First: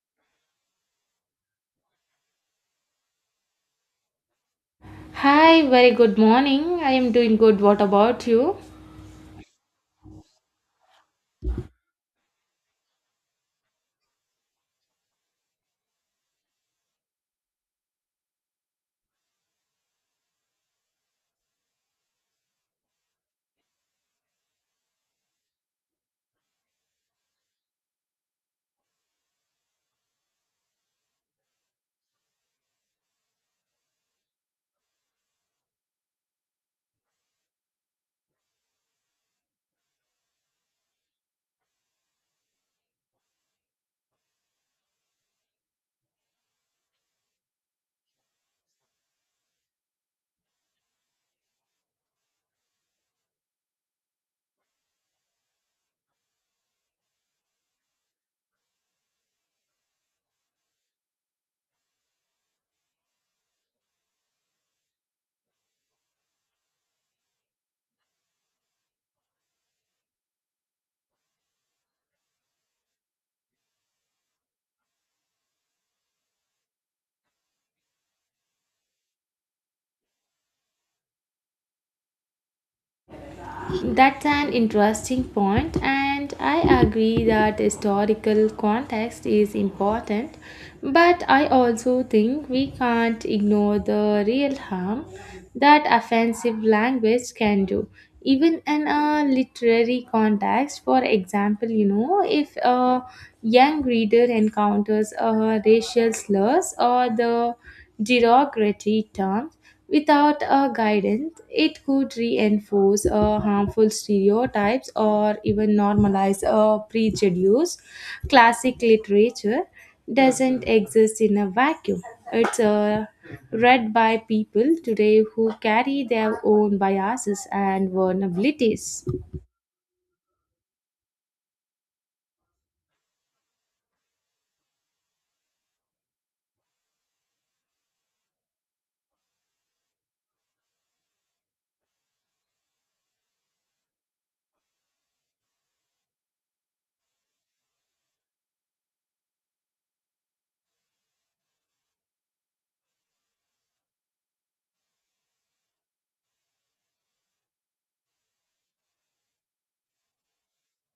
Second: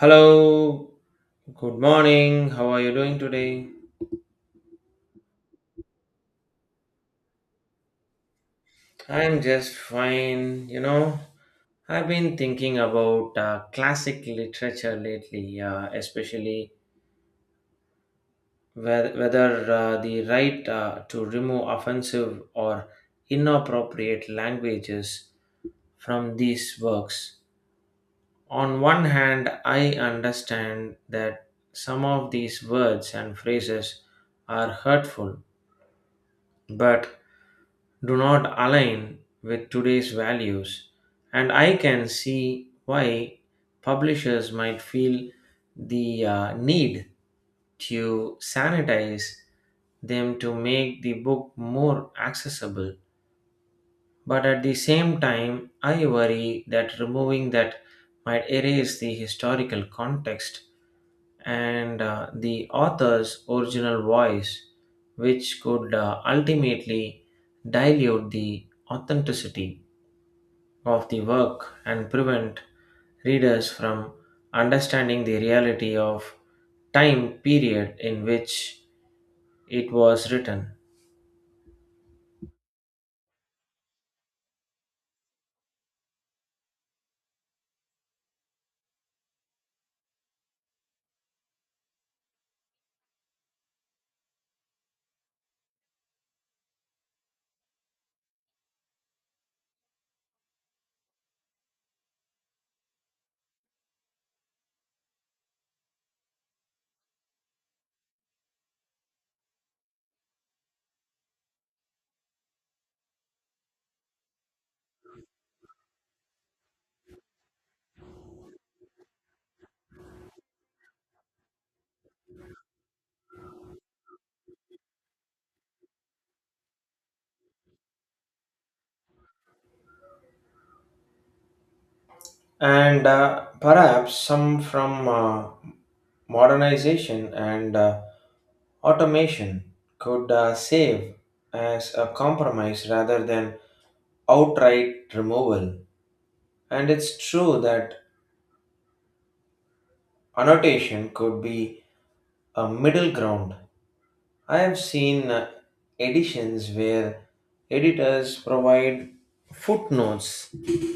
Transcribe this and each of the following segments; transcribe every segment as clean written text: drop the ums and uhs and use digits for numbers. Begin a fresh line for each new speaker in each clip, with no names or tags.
Hello, good morning. How are you doing today?
Hi, very good morning. I am doing good. What about you?
I'm just fine. You know, I've been thinking about classic literature lately, especially whether the right to remove offensive or inappropriate languages from these works. On one hand, I understand that some of these words and phrases are hurtful, but do not align with today's values, and I can see why publishers might feel the need to sanitize them to make the book more accessible. But at the same time, I worry that removing that might erase the historical context and the author's original voice, which could ultimately dilute the authenticity of the work and prevent readers from understanding the reality of time period in which it was written.
That's an interesting point, and I agree that historical context is important, but I also think we can't ignore the real harm that offensive language can do. Even in a literary context, for example, you know, if a young reader encounters racial slurs or the derogatory terms, without a guidance, it could reinforce harmful stereotypes or even normalize a prejudice. Classic literature doesn't exist in a vacuum. It's read by people today who carry their own biases and vulnerabilities.
And perhaps some from modernization and automation could save as a compromise rather than outright removal. And it's true that annotation could be a middle ground. I have seen editions where editors provide footnotes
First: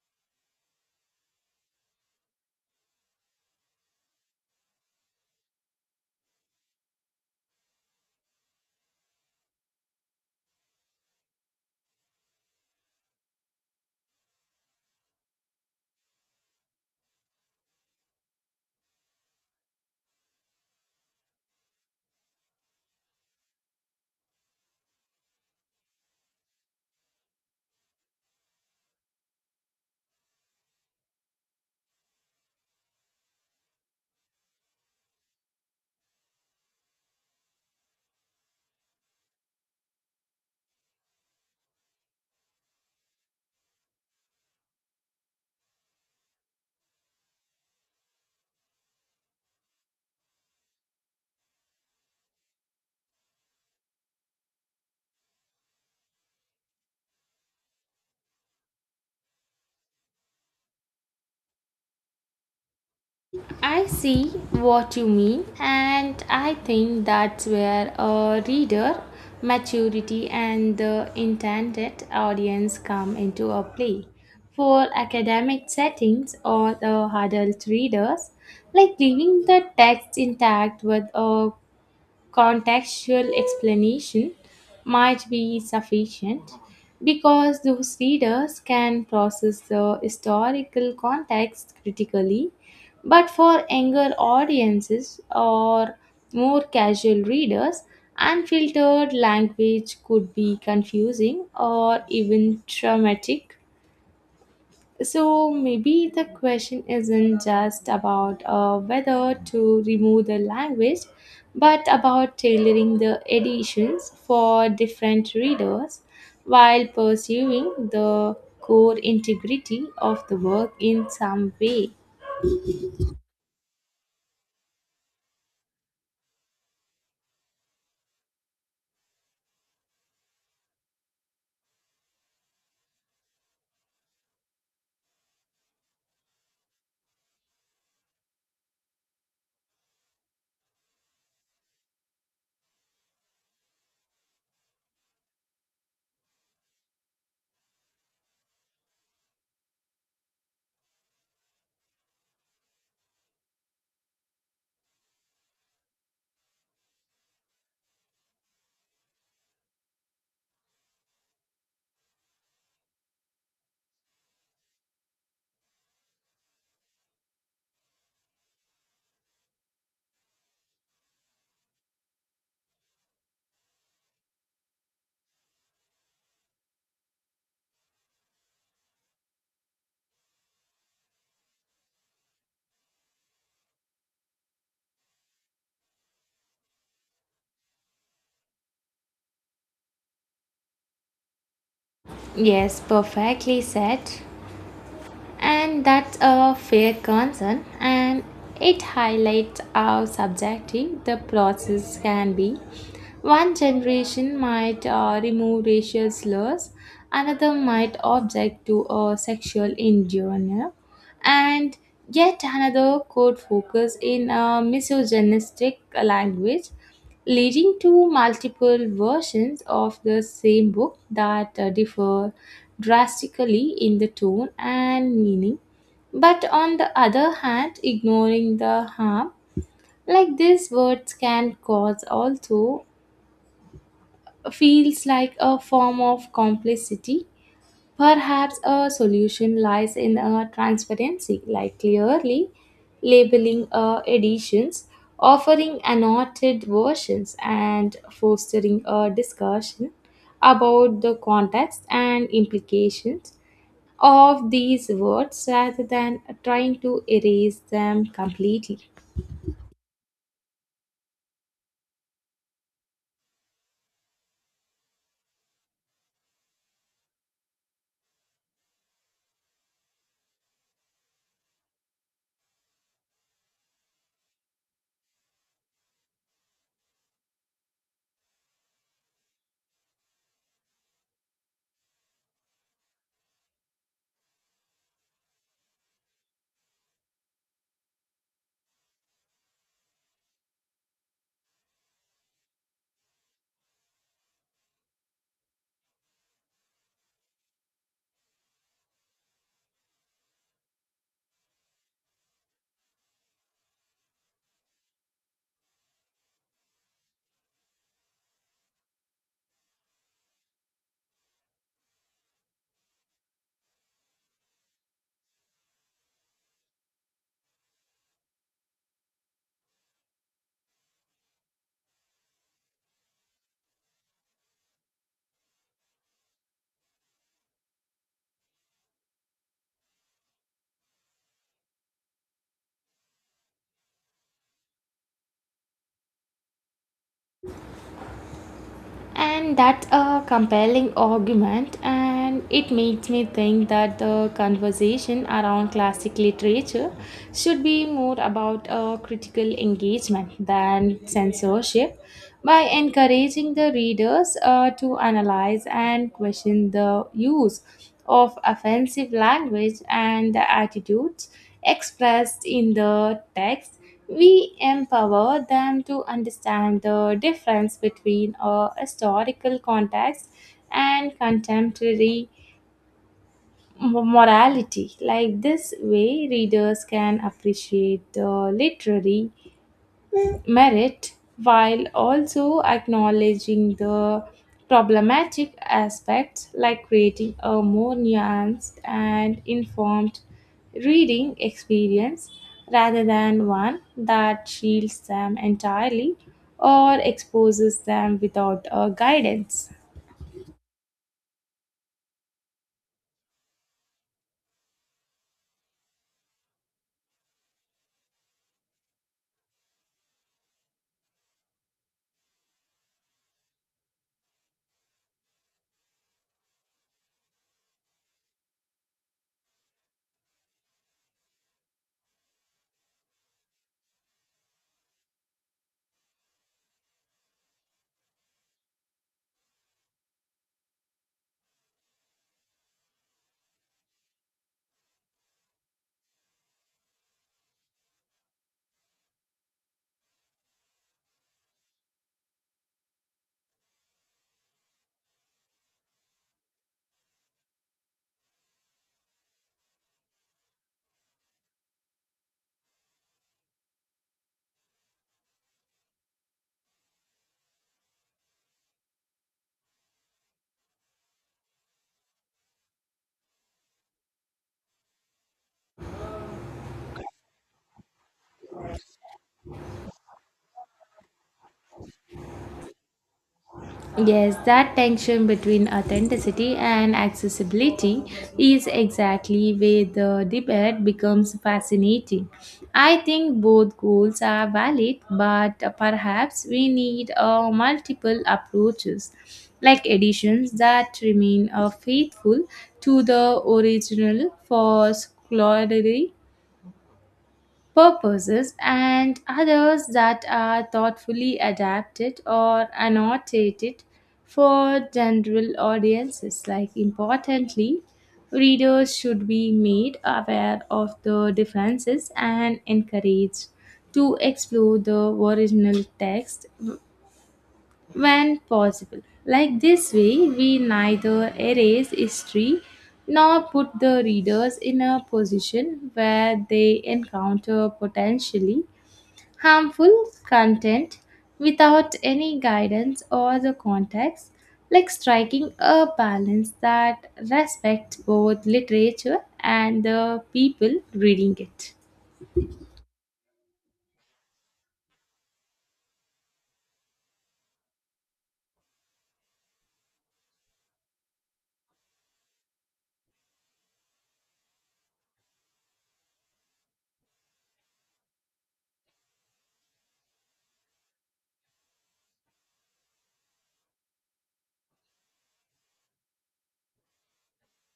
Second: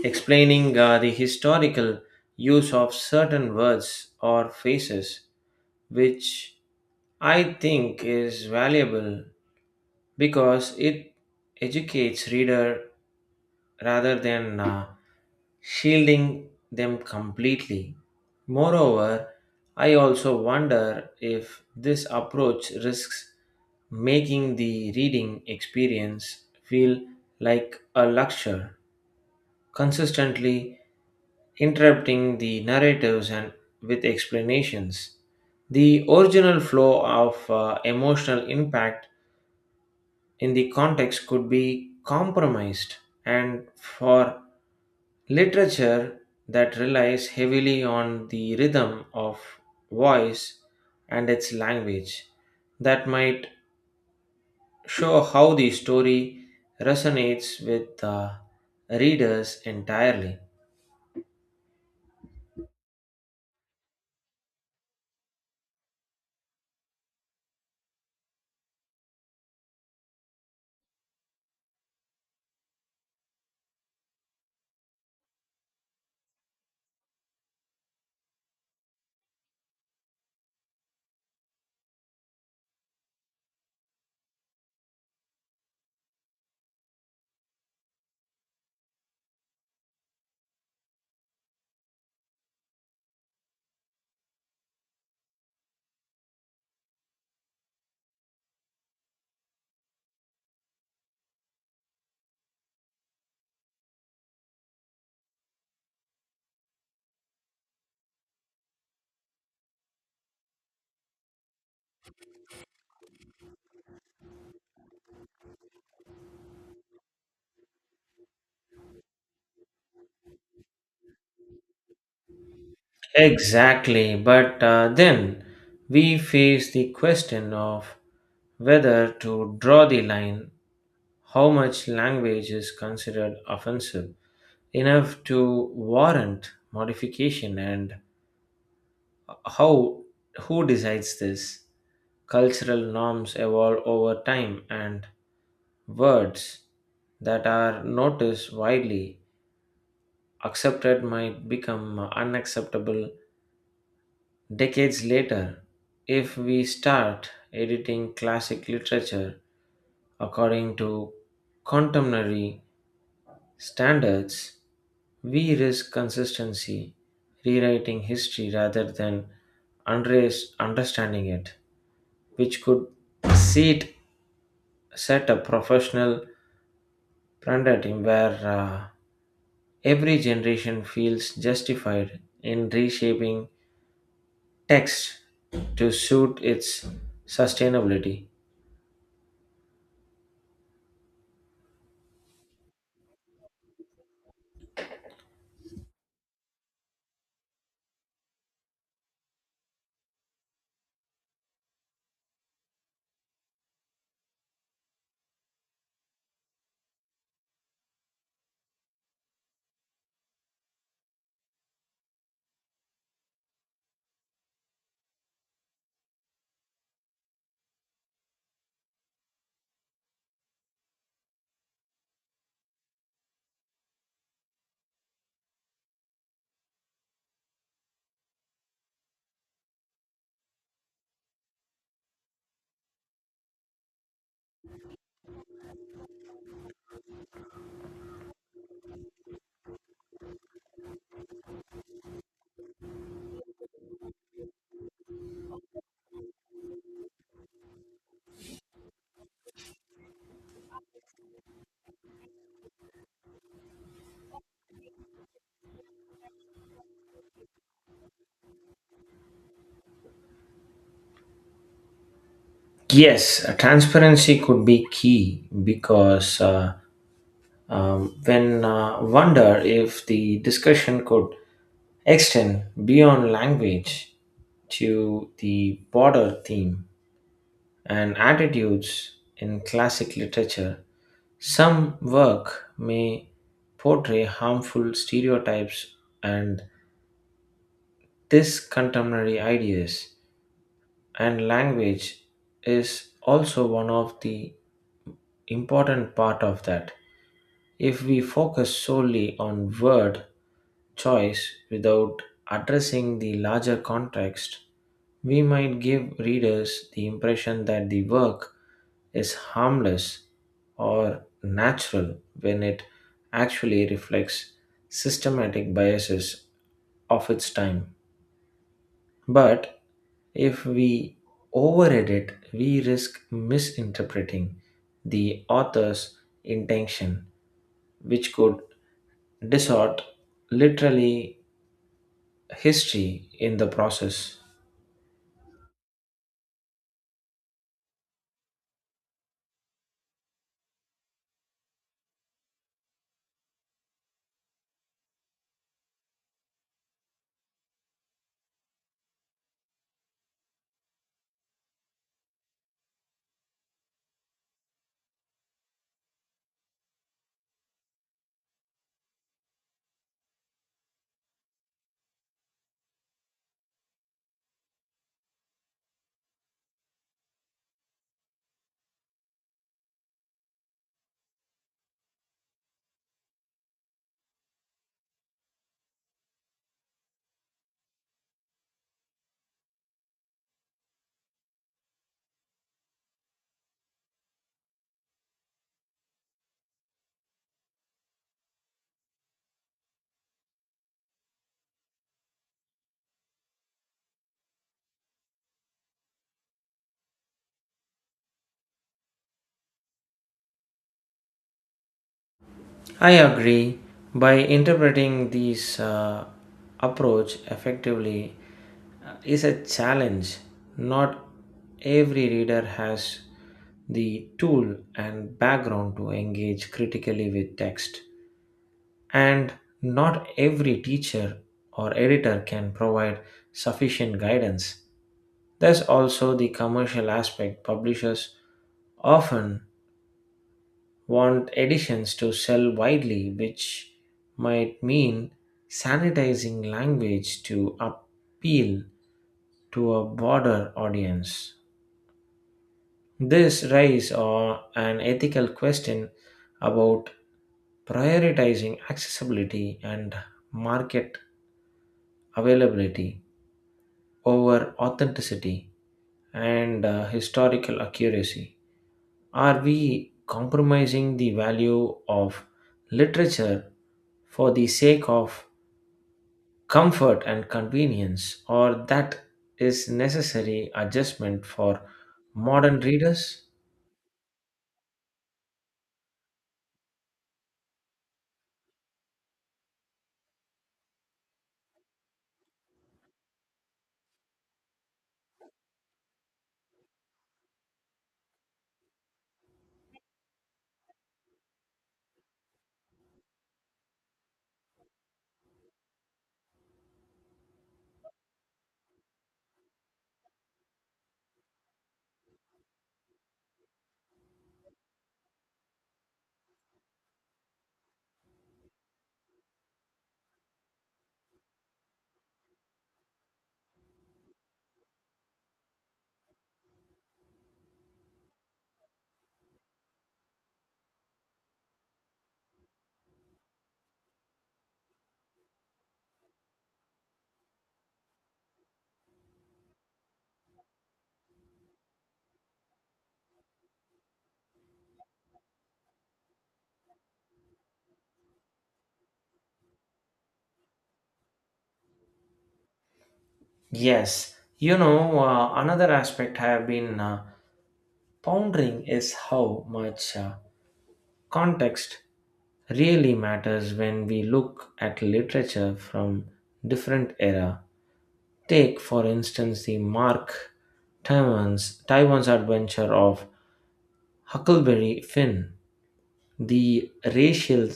explaining the historical use of certain words or phrases, which I think is valuable because it educates reader rather than shielding them completely. Moreover, I also wonder if this approach risks making the reading experience feel like a lecture, consistently interrupting the narratives and with explanations. The original flow of emotional impact in the context could be compromised, and for literature that relies heavily on the rhythm of voice and its language that might show how the story resonates with the readers entirely.
I see what you mean, and I think that's where a reader maturity and the intended audience come into a play. For academic settings or the adult readers, like leaving the text intact with a contextual explanation might be sufficient because those readers can process the historical context critically. But for younger audiences or more casual readers, unfiltered language could be confusing or even traumatic. So maybe the question isn't just about whether to remove the language, but about tailoring the editions for different readers while pursuing the core integrity of the work in some way.
Exactly, but then we face the question of whether to draw the line, how much language is considered offensive enough to warrant modification, and How who decides this? Cultural norms evolve over time and words that are noticed widely accepted might become unacceptable decades later. If we start editing classic literature according to contemporary standards, we risk consistency rewriting history rather than understanding it, which could seat set a professional paradigm where every generation feels justified in reshaping text to suit its sustainability.
Yes, perfectly said. And that's a fair concern, and it highlights how subjective the process can be. One generation might remove racial slurs, another might object to a sexual innuendo, and yet another could focus in a misogynistic language, leading to multiple versions of the same book that differ drastically in the tone and meaning. But on the other hand, ignoring the harm like these words can cause also feels like a form of complicity. Perhaps a solution lies in a transparency, like clearly labeling editions, offering annotated versions, and fostering a discussion about the context and implications of these words rather than trying to erase them completely.
Yes, transparency could be key because when wonder if the discussion could extend beyond language to the broader theme and attitudes in classic literature. Some work may portray harmful stereotypes and discontemporary ideas, and language is also one of the important part of that. If we focus solely on word choice without addressing the larger context, we might give readers the impression that the work is harmless or natural when it actually reflects systematic biases of its time. But if we over edit, we risk misinterpreting the author's intention, which could distort literally history in the process.
And that's a compelling argument, and it makes me think that the conversation around classic literature should be more about a critical engagement than censorship. By encouraging the readers to analyze and question the use of offensive language and the attitudes expressed in the text, we empower them to understand the difference between a historical context and contemporary morality. Like this way, readers can appreciate the literary merit while also acknowledging the problematic aspects, like creating a more nuanced and informed reading experience rather than one that shields them entirely or exposes them without a guidance.
I agree. By interpreting these approach effectively is a challenge. Not every reader has the tool and background to engage critically with text, and not every teacher or editor can provide sufficient guidance. There's also the commercial aspect. Publishers often want editions to sell widely, which might mean sanitizing language to appeal to a broader audience. This raises an ethical question about prioritizing accessibility and market availability over authenticity and historical accuracy. Are we compromising the value of literature for the sake of comfort and convenience, or that is necessary adjustment for modern readers?
Yes, that tension between authenticity and accessibility is exactly where the debate becomes fascinating. I think both goals are valid, but perhaps we need multiple approaches, like editions that remain faithful to the original for scholarly purposes and others that are thoughtfully adapted or annotated for general audiences. Like importantly, readers should be made aware of the differences and encouraged to explore the original text when possible. Like this way, we neither erase history nor put the readers in a position where they encounter potentially harmful content without any guidance or the context, like striking a balance that respects both literature and the people reading it.
Yes, you know, another aspect I have been pondering is how much. Context really matters when we look at literature from different era. Take for instance the Mark Twain's Taiwan's adventure of Huckleberry Finn. The racial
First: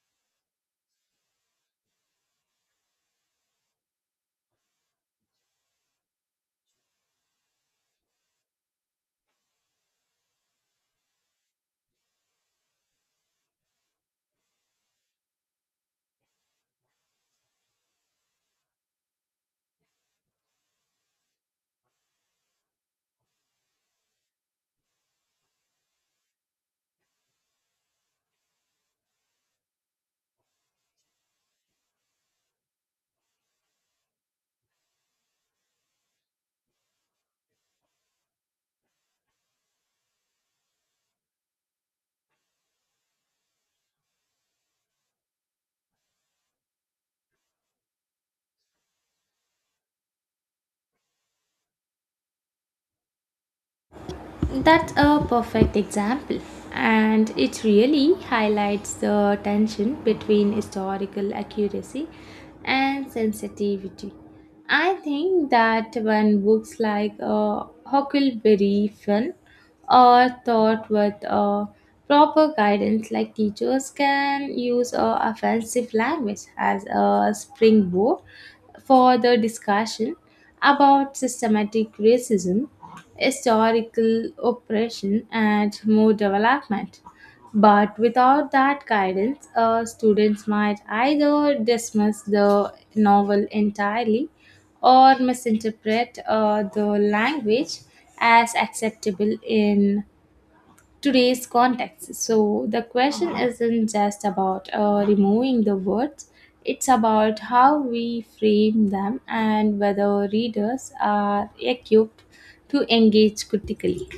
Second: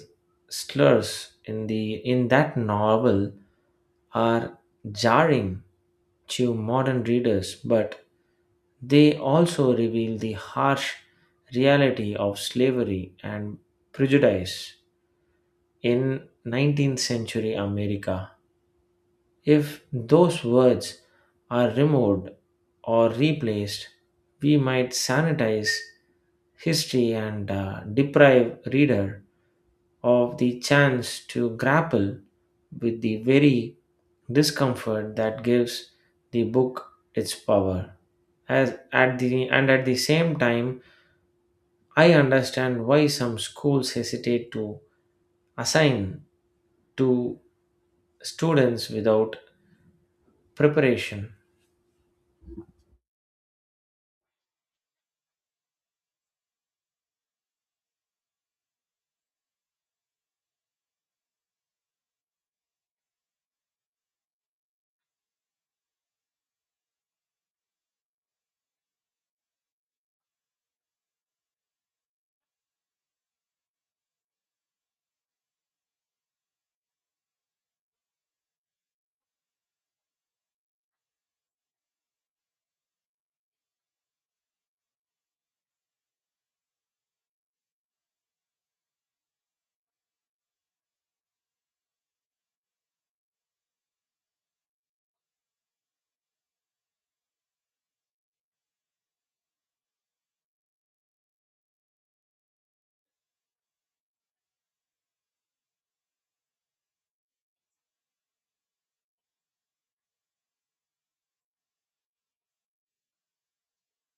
slurs in that novel are jarring to modern readers, but they also reveal the harsh reality of slavery and prejudice in 19th century America. If those words are removed or replaced, we might sanitize history and deprive reader of the chance to grapple with the very discomfort that gives the book its power. As at the and At the same time, I understand why some schools hesitate to assign to students without preparation.
That's a perfect example, and it really highlights the tension between historical accuracy and sensitivity. I think that when books like Huckleberry Finn or taught with proper guidance, like teachers can use offensive language as a springboard for the discussion about systematic racism, historical oppression, and more development. But without that guidance, students might either dismiss the novel entirely or misinterpret the language as acceptable in today's context. So the question isn't just about removing the words, it's about how we frame them and whether readers are equipped to engage critically.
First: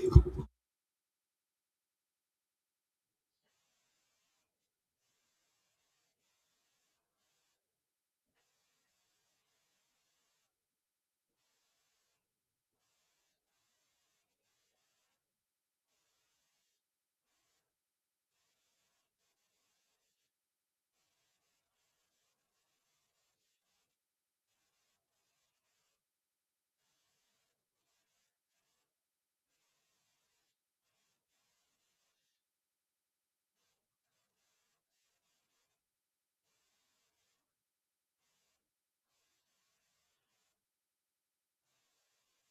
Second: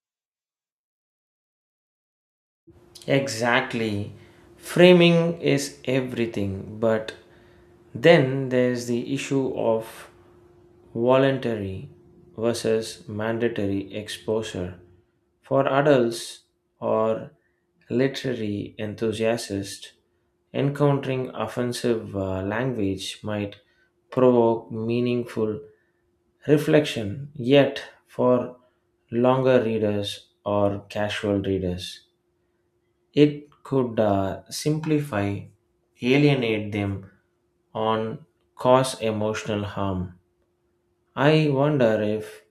Exactly. Framing is everything, but then there's the issue of voluntary versus mandatory exposure. For adults or literary enthusiasts, encountering offensive language might provoke meaningful reflection, yet, for longer readers or casual readers, it could simplify, alienate them, on cause emotional harm. I wonder if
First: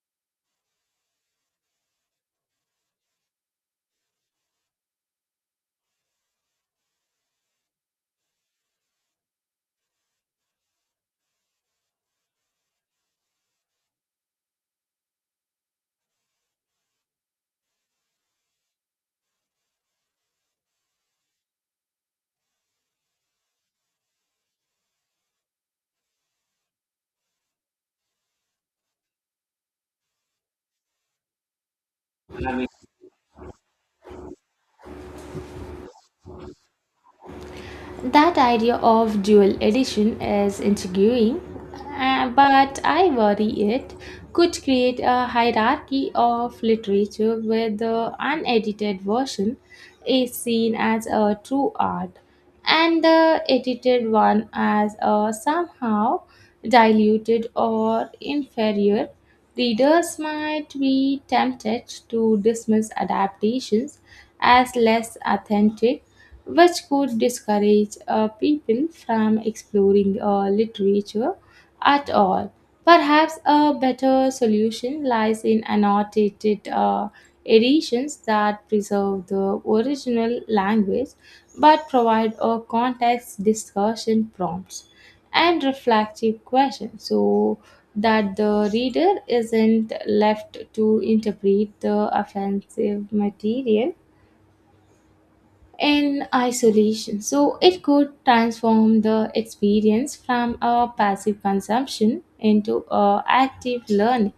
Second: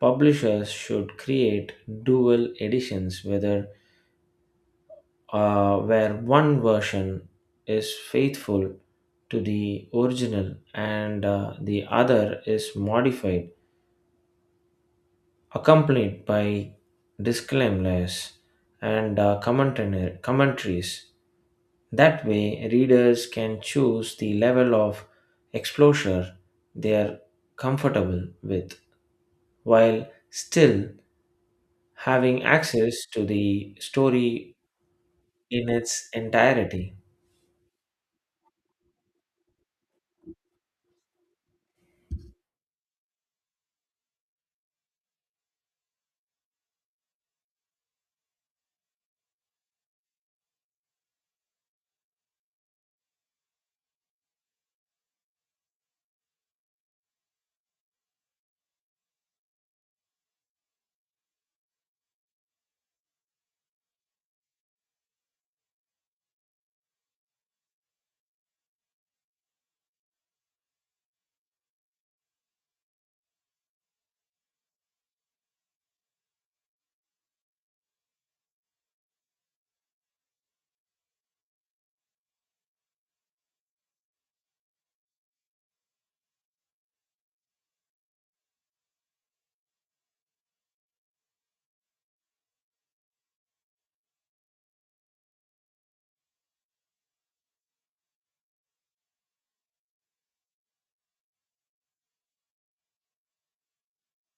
publishers should create dual editions, whether where one version is faithful to the original and the other is modified, accompanied by disclaimers and commentaries. That way, readers can choose the level of exposure they are comfortable with while still having access to the story in its entirety.
That idea of dual edition is intriguing, but I worry it could create a hierarchy of literature where the unedited version is seen as a true art and the edited one as a somehow diluted or inferior. Readers might be tempted to dismiss adaptations as less authentic, which could discourage people from exploring literature at all. Perhaps a better solution lies in annotated editions that preserve the original language but provide a context, discussion prompts, and reflective questions so that the reader isn't left to interpret the offensive material in isolation. So it could transform the experience from a passive consumption into a active learning.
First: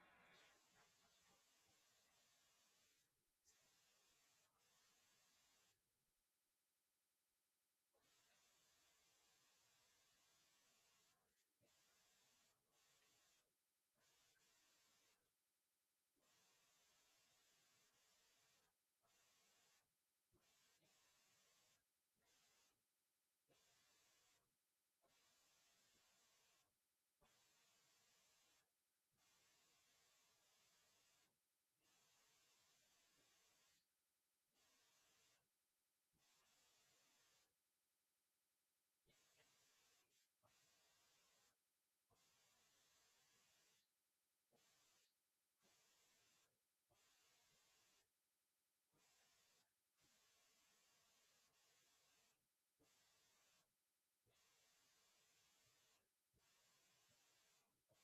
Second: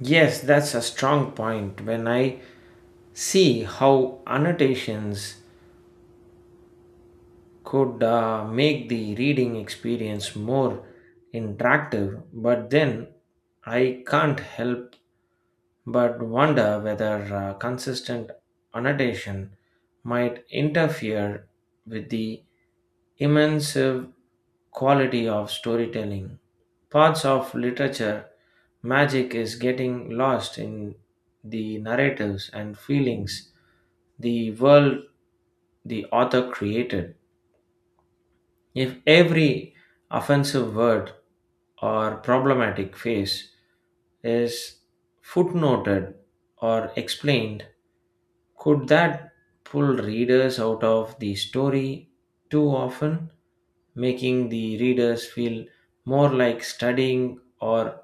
Yes, that's a strong point when I see how annotations could make the reading experience more interactive, but then I can't help but wonder whether consistent annotation might interfere with the immersive quality of storytelling. Parts of literature magic is getting lost in the narratives and feelings the world the author created. If every offensive word or problematic phrase is footnoted or explained, could that pull readers out of the story too often, making the readers feel more like studying or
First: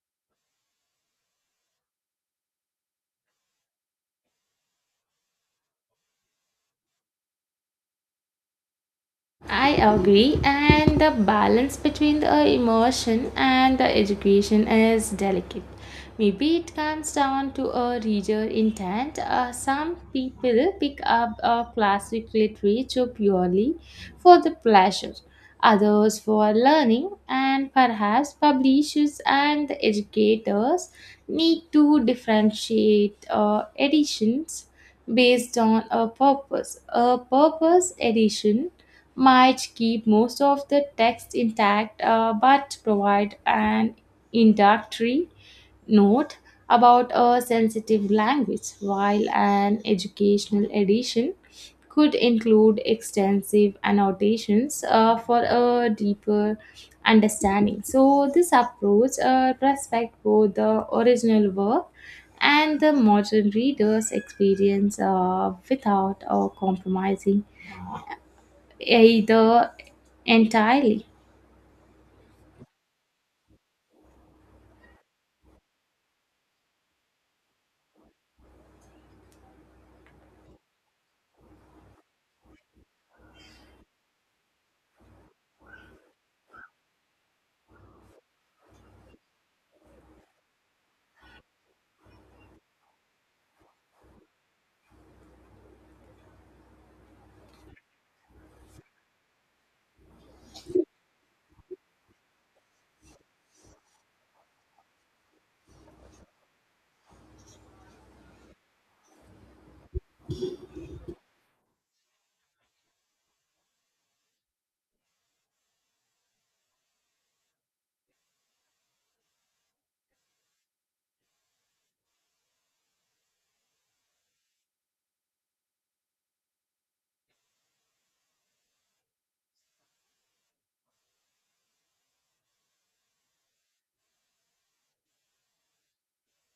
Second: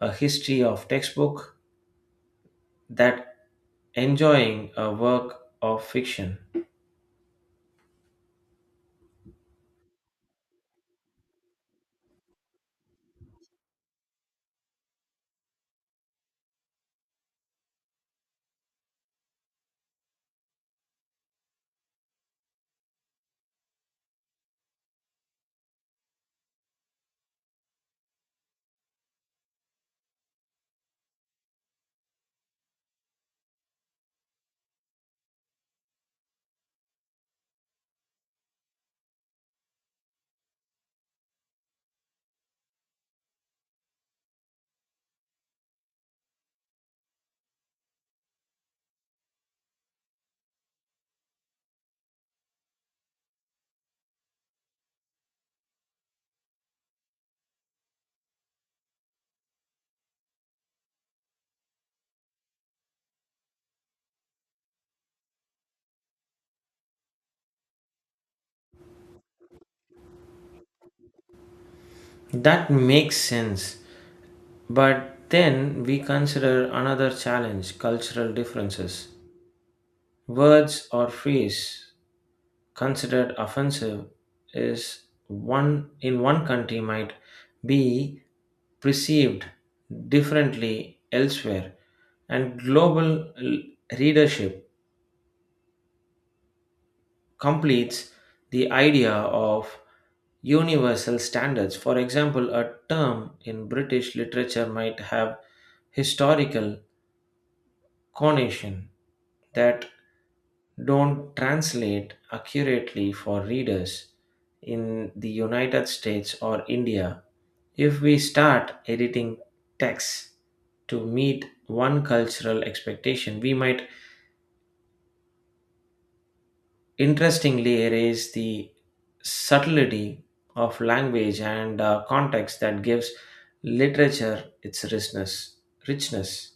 a history of textbook that enjoying a work of fiction?
I agree, and the balance between the immersion and the education is delicate. Maybe it comes down to a reader intent. Some people pick up a classic literature purely for the pleasure, others for learning, and perhaps publishers and the educators need to differentiate editions based on a purpose. A purpose edition might keep most of the text intact but provide an introductory note about a sensitive language, while an educational edition could include extensive annotations for a deeper understanding. So, this approach respects both the original work and the modern reader's experience without compromising either entirely.
That makes sense. But then we consider another challenge cultural differences. Words or phrase considered offensive is one in one country might be perceived differently elsewhere, and readership completes the idea of universal standards. For example, a term in British literature might have historical connotation that don't translate accurately for readers in the United States or India. If we start editing texts to meet one cultural expectation, we might interestingly erase the subtlety of language and context that gives literature its richness. Richness.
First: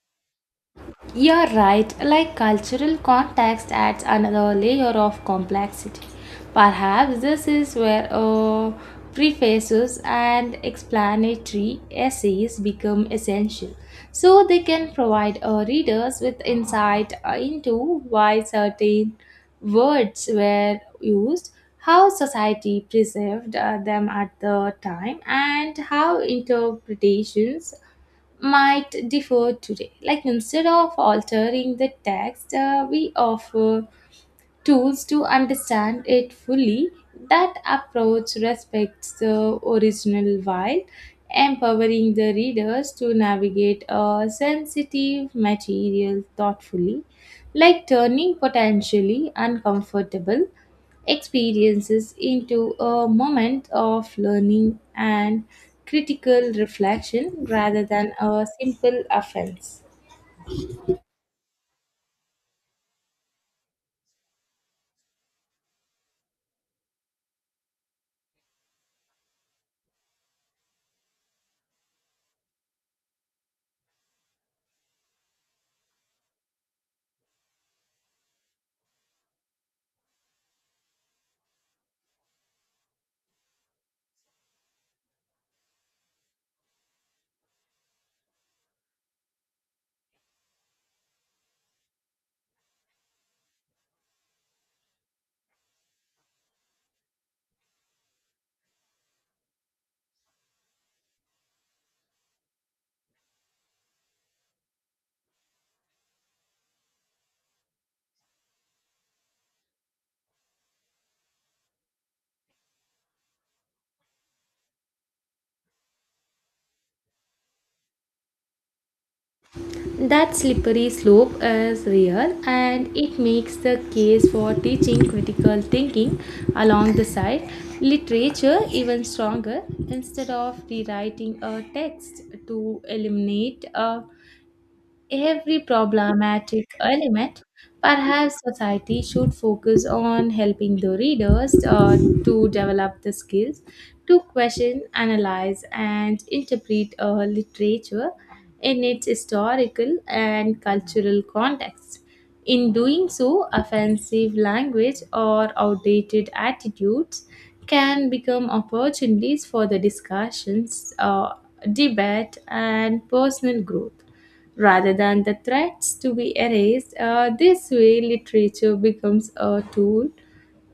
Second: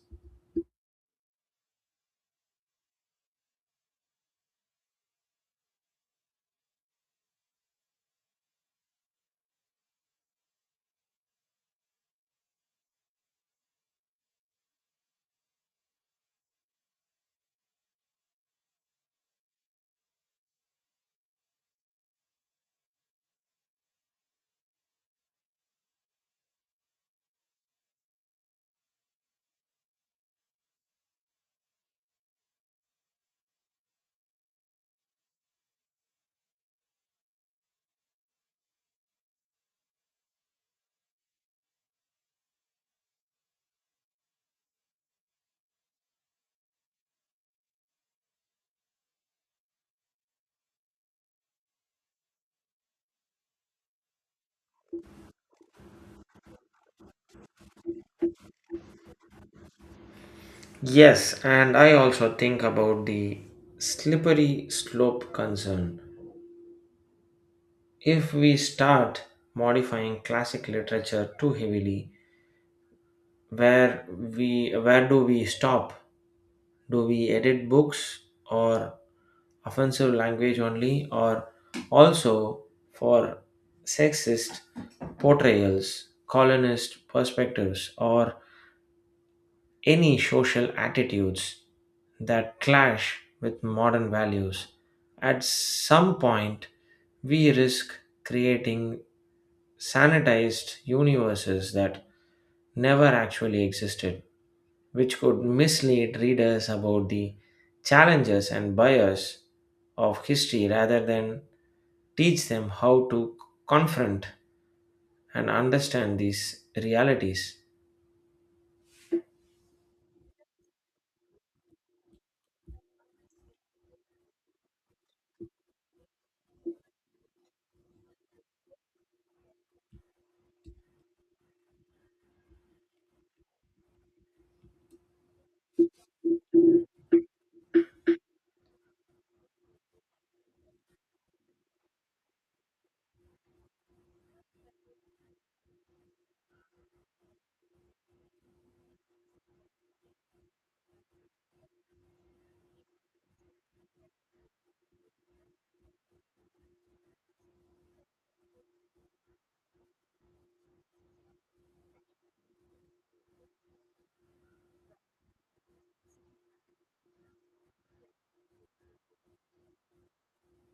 You're right, like cultural context adds another layer of complexity. Perhaps this is where prefaces and explanatory essays become essential, so they can provide readers with insight into why certain words were used, how society perceived them at the time, and how interpretations might differ today. Like instead of altering the text, we offer tools to understand it fully. That approach respects the original while empowering the readers to navigate a sensitive material thoughtfully, like turning potentially uncomfortable experiences into a moment of learning and critical reflection rather than a simple offense.
Yes, and I also think about the slippery slope concern. If we start modifying classic literature too heavily, where where do we stop? Do we edit books or offensive language only, or also for sexist portrayals, colonist perspectives, or any social attitudes that clash with modern values? At some point we risk creating sanitized universes that never actually existed, which could mislead readers about the challenges and bias of history rather than teach them how to confront and understand these realities.
That slippery slope is real, and it makes the case for teaching critical thinking along the side literature even stronger. Instead of rewriting a text to eliminate a every problematic element, perhaps society should focus on helping the readers to develop the skills to question, analyze, and interpret literature in its historical and cultural context. In doing so, offensive language or outdated attitudes can become opportunities for the discussions, debate, and personal growth rather than the threats to be erased. This way, literature becomes a tool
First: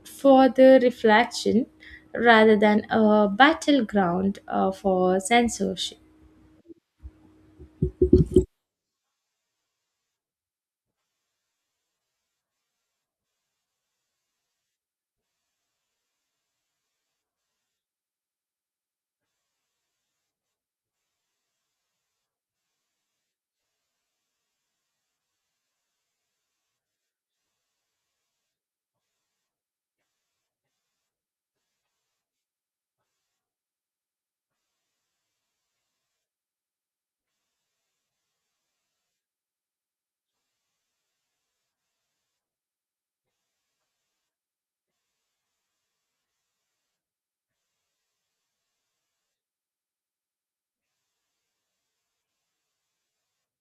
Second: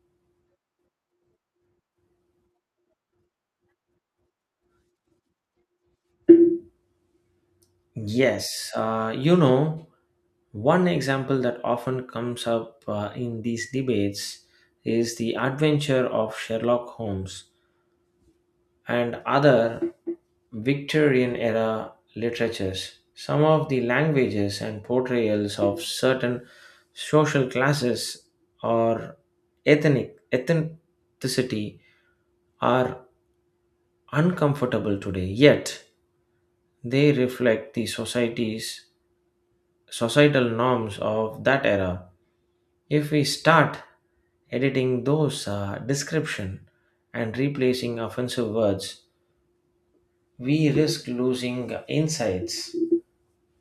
for the reflection rather than a battleground for censorship.
Yes, you know, one example that often comes up in these debates is the adventure of Sherlock Holmes and other Victorian era literatures. Some of the languages and portrayals of certain social classes or ethnicity are uncomfortable today, yet they reflect the society's societal norms of that era. If we start editing those description and replacing offensive words, we risk losing insights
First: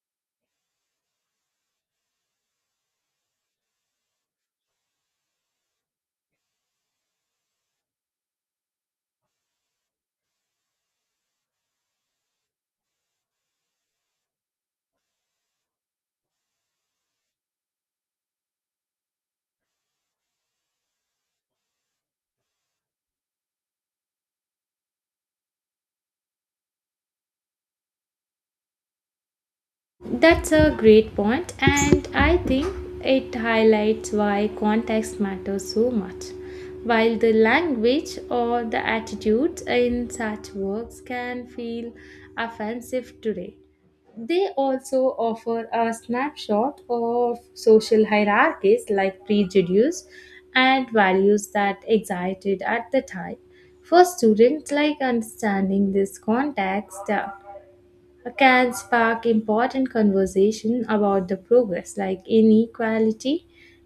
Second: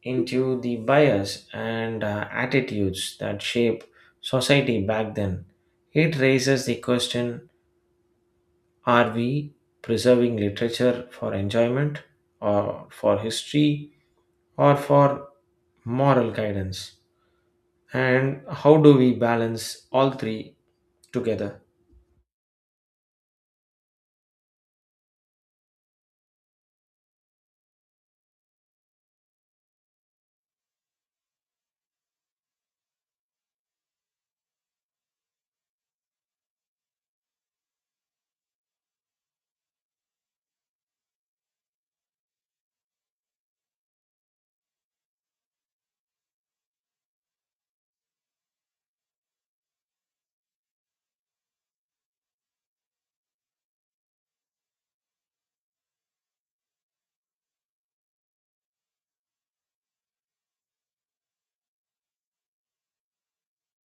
into the bias and attitudes that shape society back then. It raises the question, are we preserving literature for enjoyment, or for history, or for moral guidance? And how do we balance all three together?
That's a great point, and I think it highlights why context matters so much. While the language or the attitudes in such works can feel offensive today, they also offer a snapshot of social hierarchies, like prejudice and values that existed at the time. For students, like understanding this context, can spark important conversation about the progress, like inequality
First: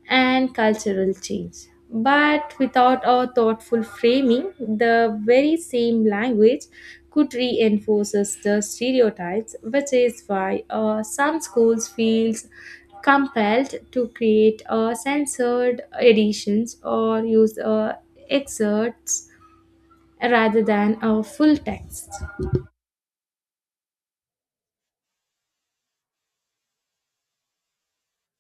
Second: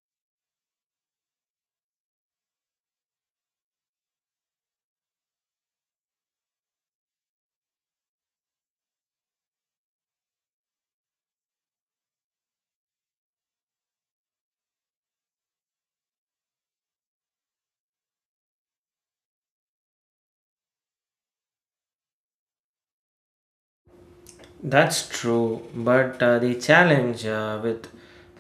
and cultural change. But without a thoughtful framing, the very same language could reinforces the stereotypes, which is why some schools feels compelled to create a censored editions or use excerpts rather than a full text.
That's true, but the challenge with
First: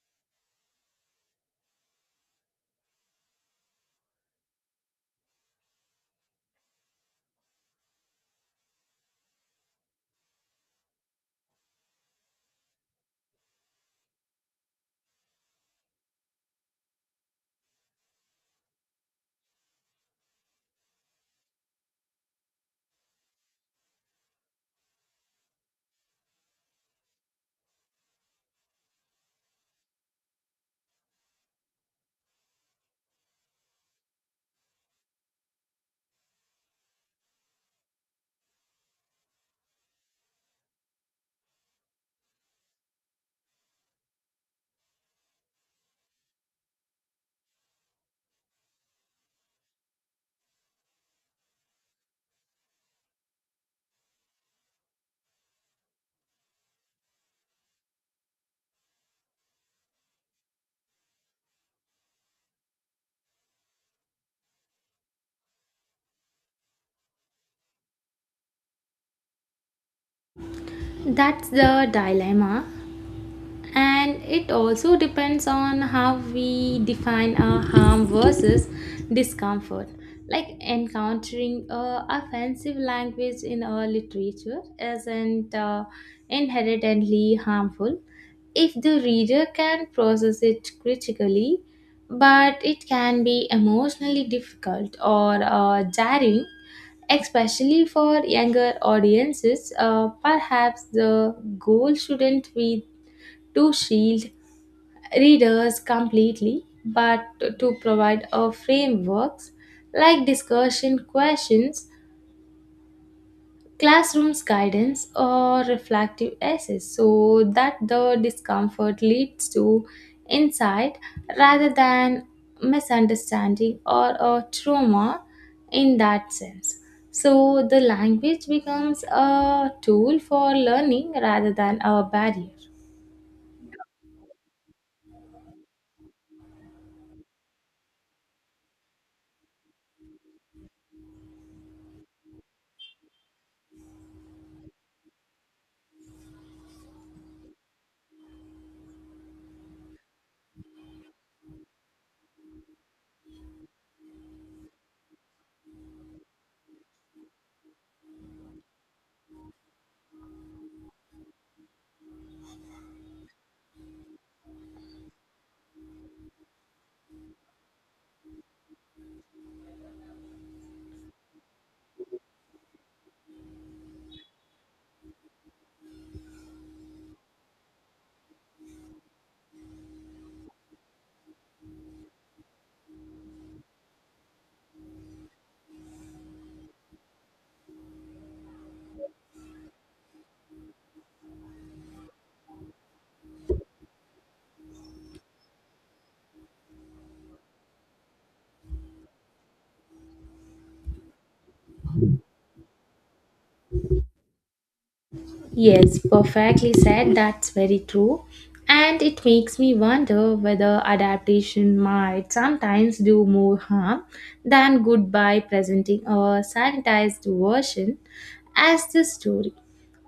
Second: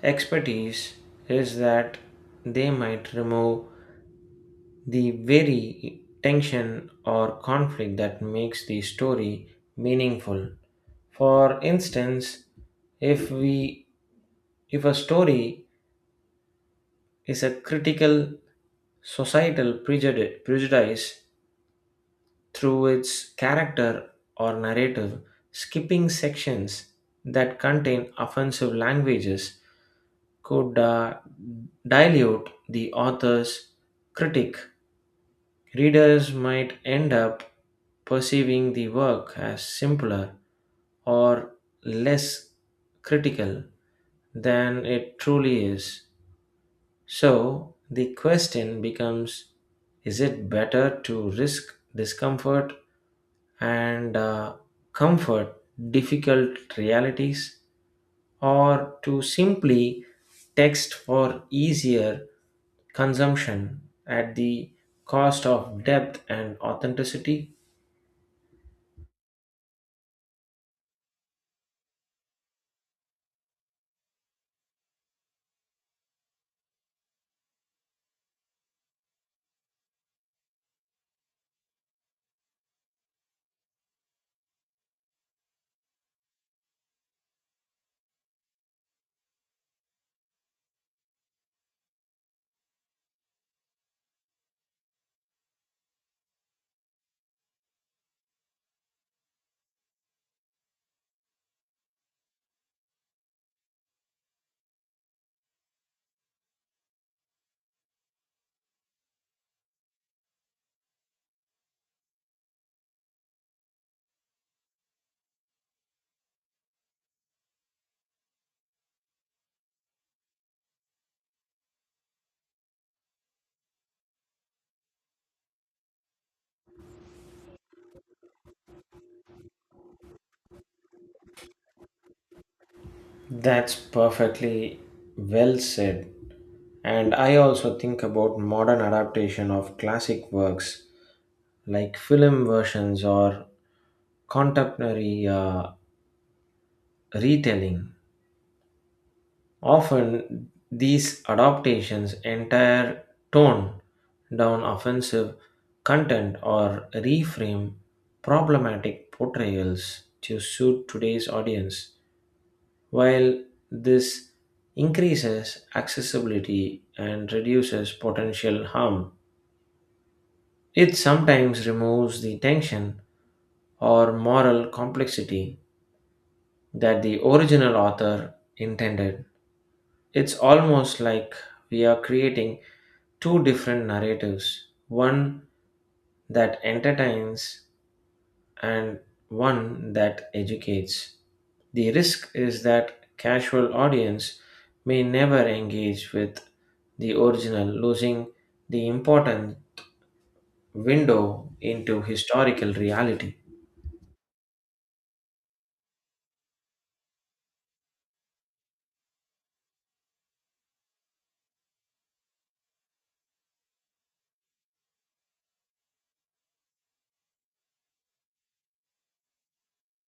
expertise is that they might remove the very tension or conflict that makes the story meaningful. For instance, if we if a story is a critical prejudice through its character or narrative, skipping sections that contain offensive languages could dilute the author's critic. Readers might end up perceiving the work as simpler or less critical than it truly is. So the question becomes, is it better to risk discomfort and comfort difficult realities, or to simply text for easier consumption at the cost of depth and authenticity?
That's the dilemma, and it also depends on how we define our harm versus discomfort. Like encountering a offensive language in our literature isn't inherently harmful if the reader can process it critically, but it can be emotionally difficult or jarring, especially for younger audiences. Perhaps the goal shouldn't be to shield readers completely, but to provide a frameworks like discussion questions, classrooms guidance, or reflective essays, so that the discomfort leads to insight rather than misunderstanding or a trauma in that sense. So the language becomes a tool for learning rather than a barrier.
That's perfectly well said. And I also think about modern adaptation of classic works like film versions or contemporary retelling. Often these adaptations entire tone down offensive content or reframe problematic portrayals to suit today's audience. While this increases accessibility and reduces potential harm, it sometimes removes the tension or moral complexity that the original author intended. It's almost like we are creating two different narratives, one that entertains and one that educates. The risk is that casual audience may never engage with the original, losing the important window into historical reality.
Yes, perfectly said. That's very true. And it makes me wonder whether adaptation might sometimes do more harm than good by presenting a sanitized version as the story.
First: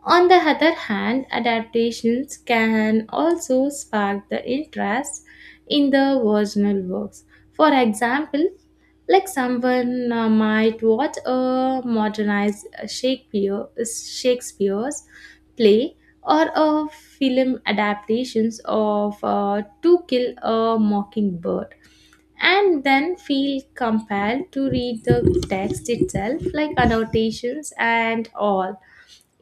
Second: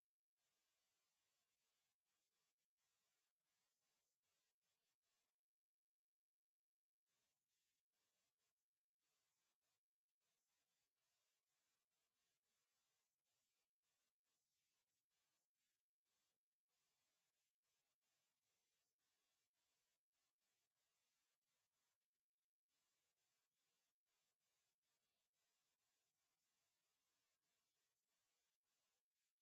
On the other hand, adaptations can also spark the interest in the original works. For example, like someone might watch a modernized Shakespeare's play or a film adaptations of To Kill a Mockingbird and then feel compelled to read the text itself, like annotations and all.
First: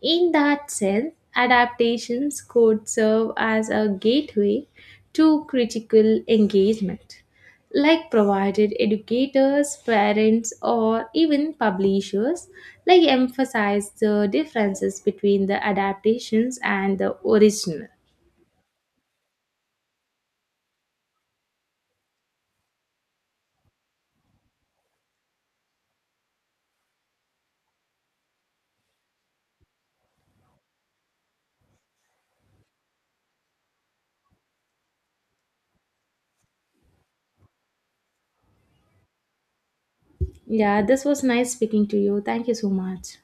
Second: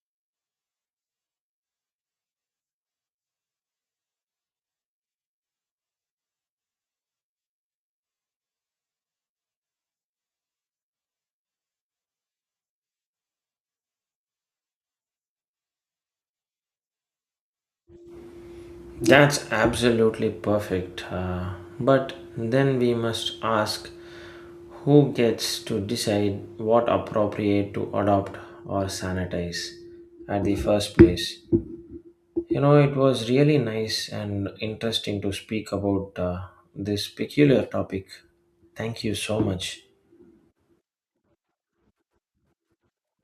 In that sense, adaptations could serve as a gateway to critical engagement, like provided educators, parents, or even publishers like emphasize the differences between the adaptations and the original.
That's absolutely perfect. But then we must ask, who gets to decide what appropriate to adopt or sanitize at the first place. You know, it was really nice and interesting to speak about this peculiar topic. Thank you so much.
Yeah, this was nice speaking to you. Thank you so much.